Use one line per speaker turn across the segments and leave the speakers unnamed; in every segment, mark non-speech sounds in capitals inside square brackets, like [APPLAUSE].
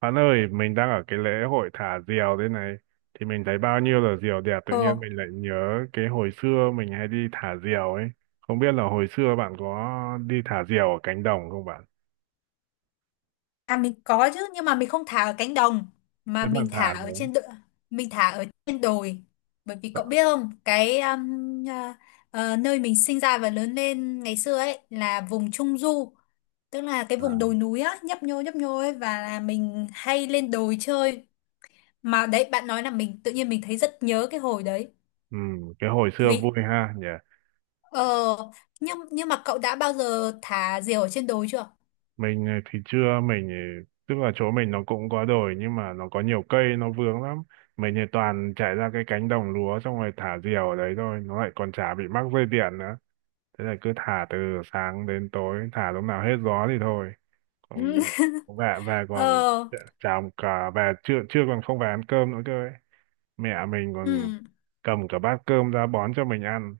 Bạn ơi, mình đang ở cái lễ hội thả diều thế này. Thì mình thấy bao nhiêu là diều đẹp, tự
Ồ,
nhiên mình lại nhớ cái hồi xưa mình hay đi thả diều ấy. Không biết là hồi xưa bạn có đi thả diều ở cánh đồng không bạn?
à mình có chứ nhưng mà mình không thả ở cánh đồng mà
Nếu bạn thả rồi.
mình thả ở trên đồi bởi vì
Dạ.
cậu biết không. Cái à, nơi mình sinh ra và lớn lên ngày xưa ấy là vùng trung du, tức là cái vùng
À,
đồi núi á, nhấp nhô ấy, và là mình hay lên đồi chơi. Mà đấy bạn nói là mình tự nhiên mình thấy rất nhớ cái hồi đấy
ừ, cái hồi xưa vui
vì
ha nhỉ.
ờ nhưng mà cậu đã bao giờ thả diều ở trên đồi chưa?
Mình thì chưa. Mình tức là chỗ mình nó cũng có đồi nhưng mà nó có nhiều cây nó vướng lắm. Mình thì toàn chạy ra cái cánh đồng lúa xong rồi thả diều ở đấy thôi, nó lại còn chả bị mắc dây điện nữa. Thế là cứ thả từ sáng đến tối, thả lúc nào hết gió thì thôi.
[LAUGHS]
Còn về về
Ừ.
còn
Ờ.
chả cả về, chưa chưa còn không về ăn cơm nữa cơ ấy. Mẹ mình còn cầm cả bát cơm ra bón cho mình ăn.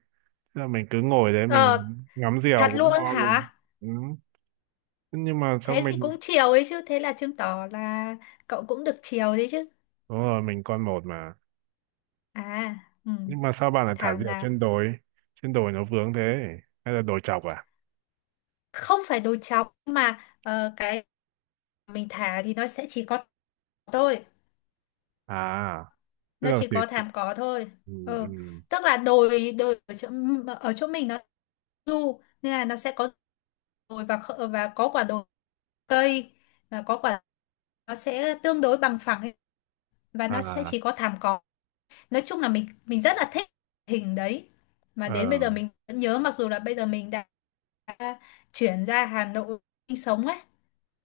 Thế là mình cứ ngồi đấy
Ừ.
mình ngắm diều
Thật
cũng
luôn
ngon luôn.
hả?
Ừ, nhưng mà sao
Thế thì
mình.
cũng chiều ấy chứ. Thế là chứng tỏ là cậu cũng được chiều đấy chứ.
Đúng rồi, mình con một mà.
À, ừ,
Nhưng mà sao bạn lại thả
thảo
diều
nào.
trên đồi, trên đồi nó vướng thế, hay là đồi chọc à?
Không phải đồi trọc mà cái mình thả thì nó sẽ chỉ có thôi.
À, tức
Nó
là
chỉ
thì,
có
thì
thảm cỏ thôi.
ừ,
Ừ,
ừ,
tức là đồi đồi ở chỗ mình nó du nên là nó sẽ có đồi và có quả đồi cây và có quả, nó sẽ tương đối bằng phẳng ấy, và nó sẽ
à,
chỉ có thảm cỏ. Nói chung là mình rất là thích hình đấy mà đến bây
ờ,
giờ mình vẫn nhớ, mặc dù là bây giờ mình đã chuyển ra Hà Nội sinh sống ấy,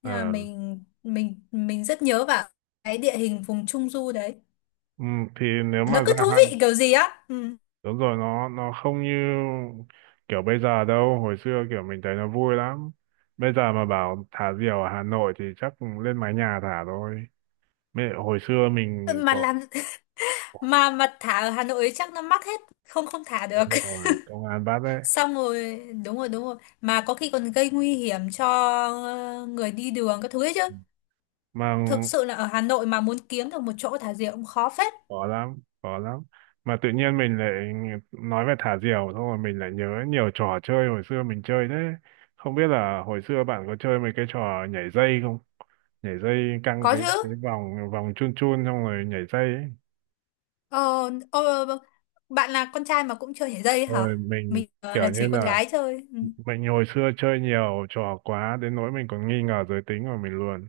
nhưng mà
ờ,
mình rất nhớ vào cái địa hình vùng Trung Du đấy,
ừ, thì nếu
nó
mà
cứ
gia
thú
hạn.
vị kiểu gì á. Ừ.
Đúng rồi, nó không như kiểu bây giờ đâu. Hồi xưa kiểu mình thấy nó vui lắm. Bây giờ mà bảo thả diều ở Hà Nội thì chắc lên mái nhà thả thôi. Mẹ, hồi xưa mình
mà
có.
làm mà thả ở Hà Nội ấy chắc nó mắc hết, không không thả được.
Đúng rồi, công an bắt đấy
[LAUGHS] Xong rồi đúng rồi đúng rồi, mà có khi còn gây nguy hiểm cho người đi đường các thứ ấy chứ.
mà.
Thực sự là ở Hà Nội mà muốn kiếm được một chỗ thả diều cũng khó phết.
Khó lắm, khó lắm. Mà tự nhiên mình lại nói về thả diều, xong rồi mình lại nhớ nhiều trò chơi hồi xưa mình chơi thế. Không biết là hồi xưa bạn có chơi mấy cái trò nhảy dây không? Nhảy dây căng
Có
cái
chứ.
vòng vòng chun chun xong rồi nhảy dây ấy.
Ờ, ờ, bạn là con trai mà cũng chơi nhảy dây
Rồi
hả?
mình
Mình
kiểu
là
như
chỉ con
là,
gái chơi. Ừ.
mình hồi xưa chơi nhiều trò quá đến nỗi mình còn nghi ngờ giới tính của mình luôn.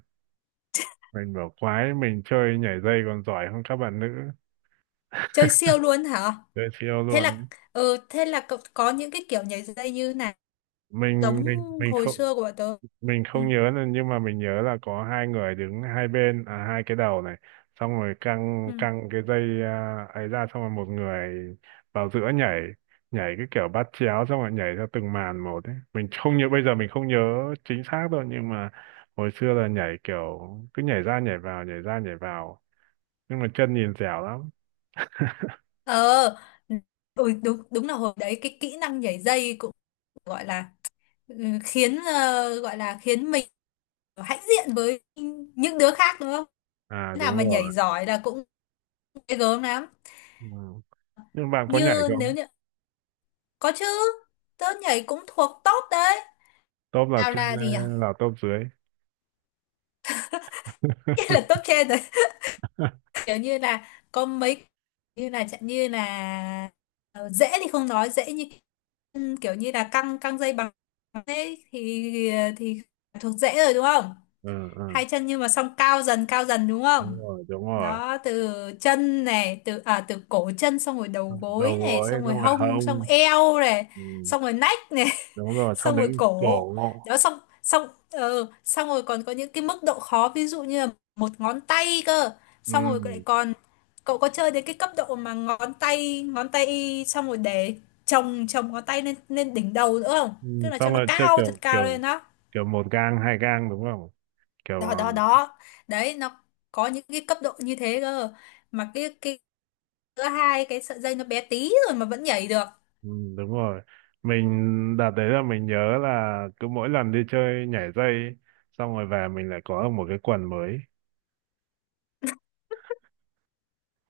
Mình bảo quái, mình chơi nhảy dây còn giỏi hơn các bạn nữ.
Chơi siêu luôn hả?
Chơi siêu
Thế là
luôn.
ờ, thế là cậu có những cái kiểu nhảy dây như này
mình
giống
mình mình
hồi
không,
xưa của bọn tớ.
mình
Ừ.
không nhớ là- nhưng mà mình nhớ là có hai người đứng hai bên, à, hai cái đầu này, xong rồi căng
Ừ.
căng cái dây à, ấy ra, xong rồi một người vào giữa nhảy. Nhảy cái kiểu bắt chéo xong rồi nhảy theo từng màn một ấy. Mình không nhớ, bây giờ mình không nhớ chính xác đâu, nhưng mà hồi xưa là nhảy kiểu cứ nhảy ra nhảy vào, nhảy ra nhảy vào, nhưng mà chân nhìn dẻo lắm.
Ờ, ừ, đúng đúng là hồi đấy cái kỹ năng nhảy dây cũng gọi là ừ, khiến, ờ, gọi là khiến mình hãnh diện với những đứa khác đúng không?
À,
Đứa nào
đúng
mà nhảy
rồi,
giỏi là cũng ghê gớm lắm.
ừ. Nhưng bạn có nhảy
Như nếu
không?
như có chứ, tớ nhảy cũng thuộc top đấy.
Top là
Sao
trên
là
hay
gì nhỉ?
là
[LAUGHS]
top dưới?
Nghĩa là
[LAUGHS]
top trên rồi. [LAUGHS] Kiểu như là có mấy, như là chẳng, như là ờ, dễ thì không nói, dễ như kiểu như là căng căng dây bằng thế thì thuộc dễ rồi đúng không?
Ừ, ừ.
Hai chân nhưng mà xong cao dần đúng không?
Đúng rồi, đúng rồi.
Đó từ chân này, từ cổ chân, xong rồi đầu
Đầu
gối này,
gối
xong rồi
xong rồi
hông, xong
hông,
eo này,
ừ,
xong rồi nách này,
đúng rồi, xong
xong rồi
đến
cổ.
cổ.
Đó xong xong, xong rồi còn có những cái mức độ khó ví dụ như là một ngón tay cơ,
Ừ.
xong rồi lại còn cậu có chơi đến cái cấp độ mà ngón tay xong rồi để chồng chồng ngón tay lên lên đỉnh đầu nữa không,
Ừ.
tức là cho
Xong
nó
rồi chơi
cao thật
kiểu
cao
kiểu,
lên. Đó
kiểu một gang hai gang đúng không, kiểu ờ,
đó đó đó, đấy nó có những cái cấp độ như thế cơ, mà cái giữa hai cái sợi dây nó bé tí rồi mà vẫn nhảy được.
ừ, đúng rồi. Mình đợt đấy là mình nhớ là cứ mỗi lần đi chơi nhảy dây ấy, xong rồi về mình lại có được một cái quần mới.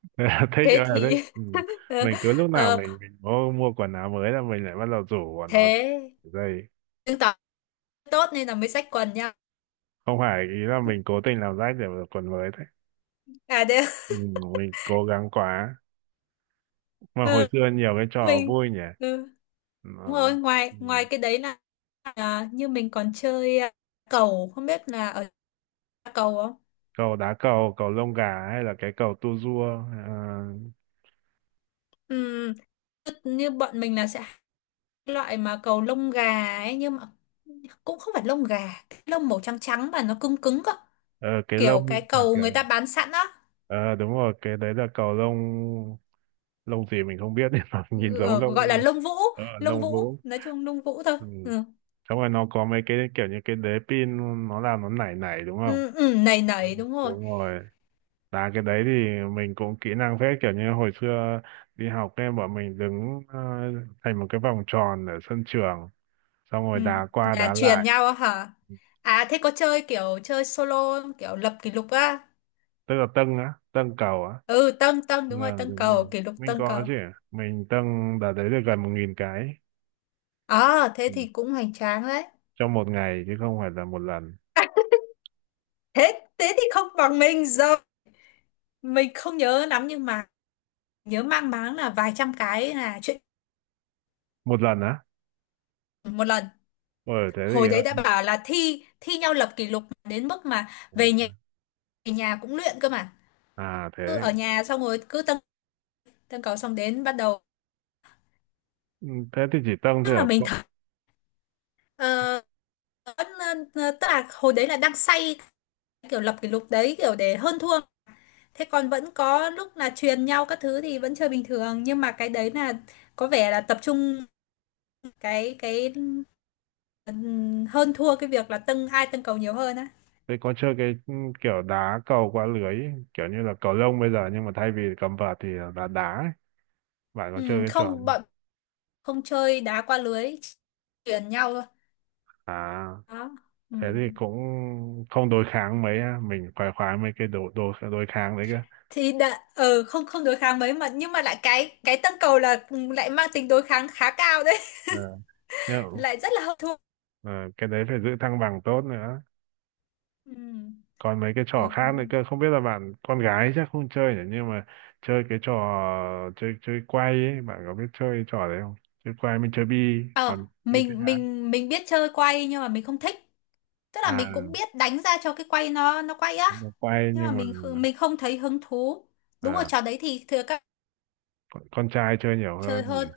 [LAUGHS] Thế là thích
Thế
ơi là thích,
thì
ừ.
[LAUGHS]
Mình cứ lúc nào
ờ,
mình mua, mua quần áo mới là mình lại bắt đầu rủ của nó
thế
nhảy dây.
chứng tỏ tốt nên là mới xách quần nha.
Không phải ý là mình cố tình làm rách để được quần mới đấy.
À thế.
Ừ, mình cố gắng quá.
[LAUGHS]
Mà hồi
Ừ.
xưa nhiều cái trò
Mình.
vui nhỉ.
Ừ.
Mà,
Đúng rồi, ngoài ngoài
ừ,
cái đấy là, à, như mình còn chơi, à, cầu không biết là ở cầu không.
cầu, đá cầu, cầu lông gà hay là cái cầu tua rua. Ờ,
Ừ. Tức như bọn mình là sẽ hay cái loại mà cầu lông gà ấy nhưng mà cũng không phải lông gà, cái lông màu trắng trắng mà nó cứng cứng cơ,
ờ, cái
kiểu
lông
cái
kiểu
cầu
kiểu,
người ta bán sẵn á.
ờ, đúng rồi, cái đấy là cầu lông. Lông gì mình không biết nhưng mà [LAUGHS] nhìn
Ừ,
giống
gọi
lông.
là lông vũ,
Ờ,
lông
lông
vũ
gỗ.
nói chung, lông vũ thôi.
Ừ.
Ừ.
Xong rồi nó có mấy cái kiểu như cái đế pin, nó làm nó nảy nảy đúng không.
Ừ, ừ, nầy
Ừ,
nầy đúng rồi.
đúng rồi, đá cái đấy thì mình cũng kỹ năng phết. Kiểu như hồi xưa đi học em bọn mình đứng, ờ, thành một cái vòng tròn ở sân trường xong
Ừ,
rồi đá qua
là
đá
truyền
lại.
nhau á hả? À thế có chơi kiểu chơi solo không? Kiểu lập kỷ lục á?
Tức là dâng á, dâng cầu á.
Ừ, tân tân đúng rồi,
Ờ,
tân
đúng
cầu
rồi,
kỷ lục,
mình
tân
có
cầu.
chứ. Mình dâng đợt đấy được gần 1.000 cái.
À thế
Ừ.
thì cũng hoành tráng đấy.
Trong một ngày chứ không phải là một lần.
[LAUGHS] Thế thế thì không bằng mình, giờ mình không nhớ lắm, nhưng mà nhớ mang máng là vài trăm cái là chuyện
Một lần á.
một lần.
Ờ thế
Hồi đấy đã
thì.
bảo là thi thi nhau lập kỷ lục đến mức mà về
Ừ.
nhà, về nhà cũng luyện cơ mà.
À
Cứ
thế.
ở nhà xong rồi cứ tân tân cầu, xong đến bắt đầu
Ừ, thế thì chỉ dâng
tức
thôi
là
à?
mình
Cậu-
thử. Ờ, vẫn, tức là hồi đấy là đang say kiểu lập kỷ lục đấy kiểu để hơn thua, thế còn vẫn có lúc là truyền nhau các thứ thì vẫn chơi bình thường, nhưng mà cái đấy là có vẻ là tập trung cái hơn thua cái việc là tâng cầu nhiều hơn á.
thế có chơi cái, ừ, kiểu đá cầu qua lưới ấy, kiểu như là cầu lông bây giờ nhưng mà thay vì cầm vợt thì là đá đá ấy. Bạn có chơi cái trò
Không,
ấy?
bọn không chơi đá qua lưới, truyền nhau thôi
À
đó.
thế thì
Ừm.
cũng không đối kháng mấy á. Mình khoái khoái mấy cái đồ đồ đối kháng đấy cơ.
Thì đã không, không đối kháng mấy mà, nhưng mà lại cái tâng cầu là lại mang tính đối kháng khá cao đấy.
Ờ. Yeah.
[LAUGHS] Lại rất là hơn thua.
Ờ, cái đấy phải giữ thăng bằng tốt nữa.
Ừ.
Còn mấy cái trò
Ủa.
khác nữa cơ, không biết là bạn con gái chắc không chơi nhỉ, nhưng mà chơi cái trò, chơi chơi quay ấy, bạn có biết chơi trò đấy không? Chơi quay, mình chơi bi
Ờ,
còn bi biết
mình
đá.
mình mình biết chơi quay nhưng mà mình không thích. Tức là
À,
mình cũng biết đánh ra cho cái quay nó quay á.
nhưng mà quay,
Nhưng
nhưng
mà
mà,
mình không thấy hứng thú. Đúng rồi,
à,
trò đấy thì thừa các bạn
con trai chơi nhiều hơn
chơi
nhỉ.
hơn.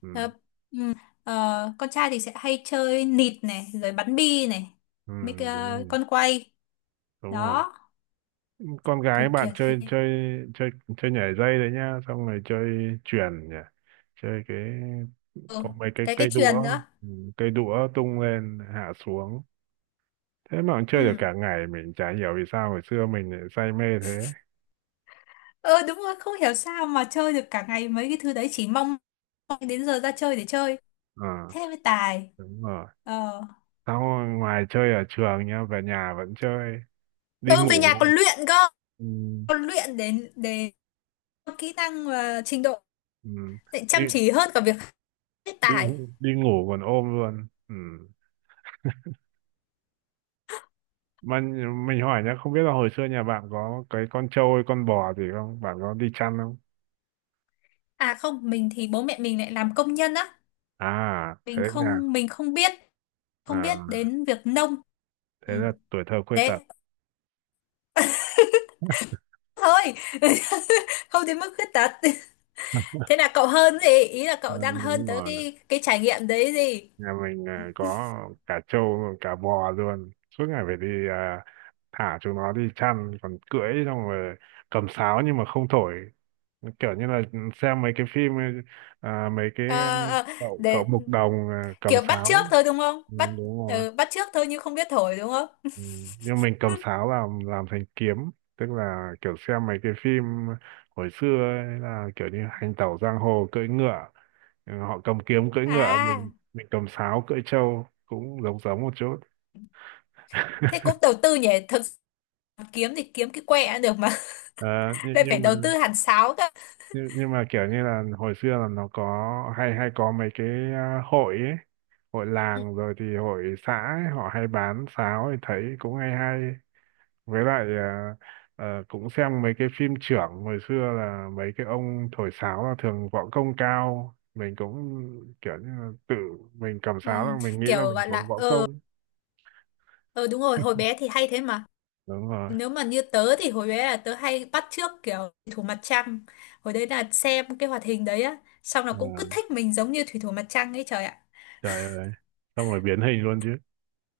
Ừ,
Ờ, ừ, ờ, con trai thì sẽ hay chơi nịt này, rồi bắn bi này,
ừ,
mấy cái,
đúng rồi.
con quay
Đúng rồi,
đó,
con
kiểu
gái bạn
kiểu thế.
chơi chơi, chơi chơi nhảy dây đấy nhá, xong rồi chơi chuyền nhỉ. Chơi cái
Ừ,
có mấy cái
cái
cây đũa,
chuyền nữa.
ừ, cây đũa tung lên hạ xuống. Thế mà cũng chơi được
Ừ.
cả ngày, mình chả hiểu vì sao hồi xưa mình lại say mê thế.
Ờ đúng rồi, không hiểu sao mà chơi được cả ngày mấy cái thứ đấy, chỉ mong mong đến giờ ra chơi để chơi.
Ờ,
Thế mới tài.
đúng rồi.
ờ
Sau ngoài chơi ở trường nhá, về nhà vẫn chơi. Đi
ừ, về nhà
ngủ,
còn luyện cơ,
ừ,
còn luyện đến để kỹ năng và trình độ,
ừ,
để
đi
chăm chỉ hơn cả việc hết
đi
tài.
đi ngủ còn ôm luôn, ừ. Mà nh- mình hỏi nhá, không biết là hồi xưa nhà bạn có cái con trâu hay con bò gì không, bạn có đi chăn không?
À không, mình thì bố mẹ mình lại làm công nhân á,
À thế
mình
nhà.
không mình không biết không
À
biết đến việc nông.
thế
Ừ.
là tuổi thơ khuyết tật.
Đấy thôi. [LAUGHS] Không đến mức khuyết tật. Thế là cậu hơn gì, ý là
Ừ,
cậu đang hơn
đúng
tới
rồi,
cái trải nghiệm đấy gì.
nhà mình à, có cả trâu rồi cả bò luôn, suốt ngày phải đi à, thả chúng nó đi chăn, còn cưỡi xong rồi cầm sáo nhưng mà không thổi. Kiểu như là xem mấy cái phim, à, mấy cái ờ,
Ờ, ờ,
cậu cậu
để
mục đồng à, cầm
kiểu bắt
sáo.
chước thôi đúng không,
Ừ, đúng rồi.
ừ, bắt chước thôi nhưng không biết thổi đúng không.
Ừ, nhưng mình cầm
[LAUGHS]
sáo làm thành kiếm. Tức là kiểu xem mấy cái phim hồi xưa ấy, là kiểu như hành tẩu giang hồ cưỡi ngựa. Ừ, họ cầm kiếm cưỡi ngựa,
À,
mình cầm sáo cưỡi trâu cũng giống giống một chút.
thế cũng đầu tư nhỉ? Thực, mà kiếm thì kiếm cái quẹ cũng được mà.
Ờ,
[LAUGHS]
nhưng,
Lại phải
nhưng mà,
đầu tư hẳn sáo cơ.
nhưng mà kiểu như là hồi xưa là nó có, hay hay có mấy cái, à, hội ấy, hội
Ừ,
làng rồi thì hội xã ấy, họ hay bán sáo thì thấy cũng hay hay. Với lại à, ờ, cũng xem mấy cái phim chưởng hồi xưa là mấy cái ông thổi sáo là thường võ công cao. Mình cũng kiểu như là tự mình cầm
ừ,
sáo là mình nghĩ là
kiểu
mình
gọi
có
là
võ công.
ờ, đúng rồi hồi bé thì hay thế mà.
Đúng rồi.
Nếu mà như tớ thì hồi bé là tớ hay bắt chước kiểu thủy thủ mặt trăng, hồi đấy là xem cái hoạt hình đấy á, xong là
Ờ,
cũng cứ thích mình giống như thủy thủ mặt trăng ấy, trời ạ.
trời ơi, xong rồi biến hình luôn chứ.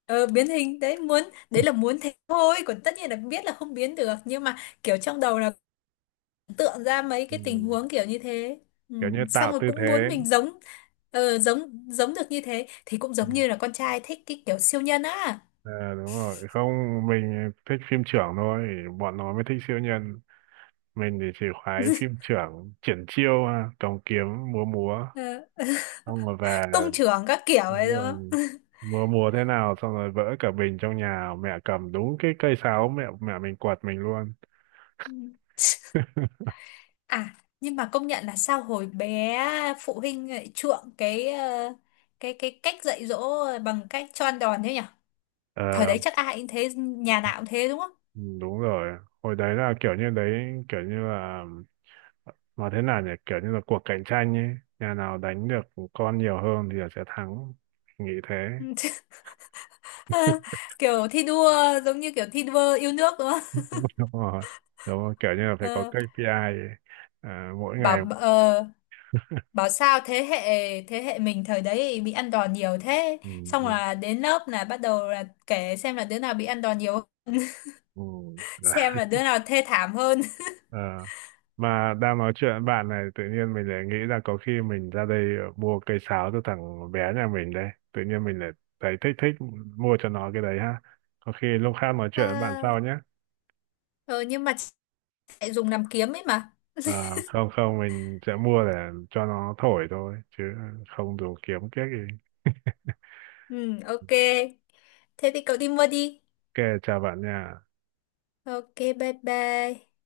Ờ, biến hình đấy muốn, đấy là muốn thế thôi còn tất nhiên là biết là không biến được, nhưng mà kiểu trong đầu là tượng ra mấy
Ừ.
cái tình huống kiểu như thế. Ừ.
Kiểu như
Xong
tạo
rồi
tư
cũng muốn
thế.
mình giống, giống giống được như thế thì cũng
Ừ.
giống như là con trai thích cái kiểu siêu nhân á.
Ờ, đúng rồi, không, mình thích phim chưởng thôi, bọn nó mới thích siêu nhân. Mình thì chỉ khoái phim chưởng, triển chiêu à, cầm kiếm múa múa
Ờ,
xong rồi về.
tung chưởng các kiểu
Đúng
ấy đúng
rồi,
không.
mưa mùa thế nào xong rồi vỡ cả bình trong nhà, mẹ cầm đúng cái cây sáo, mẹ mẹ mình quạt mình luôn.
Ừ. À, nhưng mà công nhận là sao hồi bé phụ huynh lại chuộng cái cái cách dạy dỗ bằng cách cho ăn đòn thế nhỉ, thời
Ờ.
đấy chắc ai cũng thế, nhà nào cũng thế đúng không.
Ừ, đúng rồi, hồi đấy là kiểu như đấy, kiểu như là, mà thế nào nhỉ, kiểu như là cuộc cạnh tranh ấy, nhà nào đánh được con nhiều hơn thì là sẽ thắng, nghĩ thế.
[LAUGHS] Ừ. Kiểu thi đua, giống như kiểu thi đua yêu nước đúng không.
[LAUGHS] Đúng rồi, đúng rồi, kiểu như là phải có
Ờ,
KPI ấy. À, mỗi ngày,
bảo ờ, Bảo sao thế hệ, mình thời đấy bị ăn đòn nhiều thế,
ừ,
xong
ừ,
là đến lớp là bắt đầu là kể xem là đứa nào bị ăn đòn nhiều,
ừ.
[LAUGHS] xem là
[LAUGHS]
đứa nào thê thảm hơn.
Ờ. Mà đang nói chuyện với bạn này tự nhiên mình lại nghĩ là có khi mình ra đây mua cây sáo cho thằng bé nhà mình đây. Tự nhiên mình lại thấy thích thích mua cho nó cái đấy ha. Có khi lúc khác nói
[LAUGHS]
chuyện với bạn
À,
sau nhé.
ừ, nhưng mà chị lại dùng làm kiếm ấy mà.
Ờ, không không mình sẽ mua để cho nó thổi thôi chứ không dùng kiếm kiếc gì.
Ừ, ok, thế thì cậu đi mua đi.
Ok, chào bạn nha.
Ok, bye bye.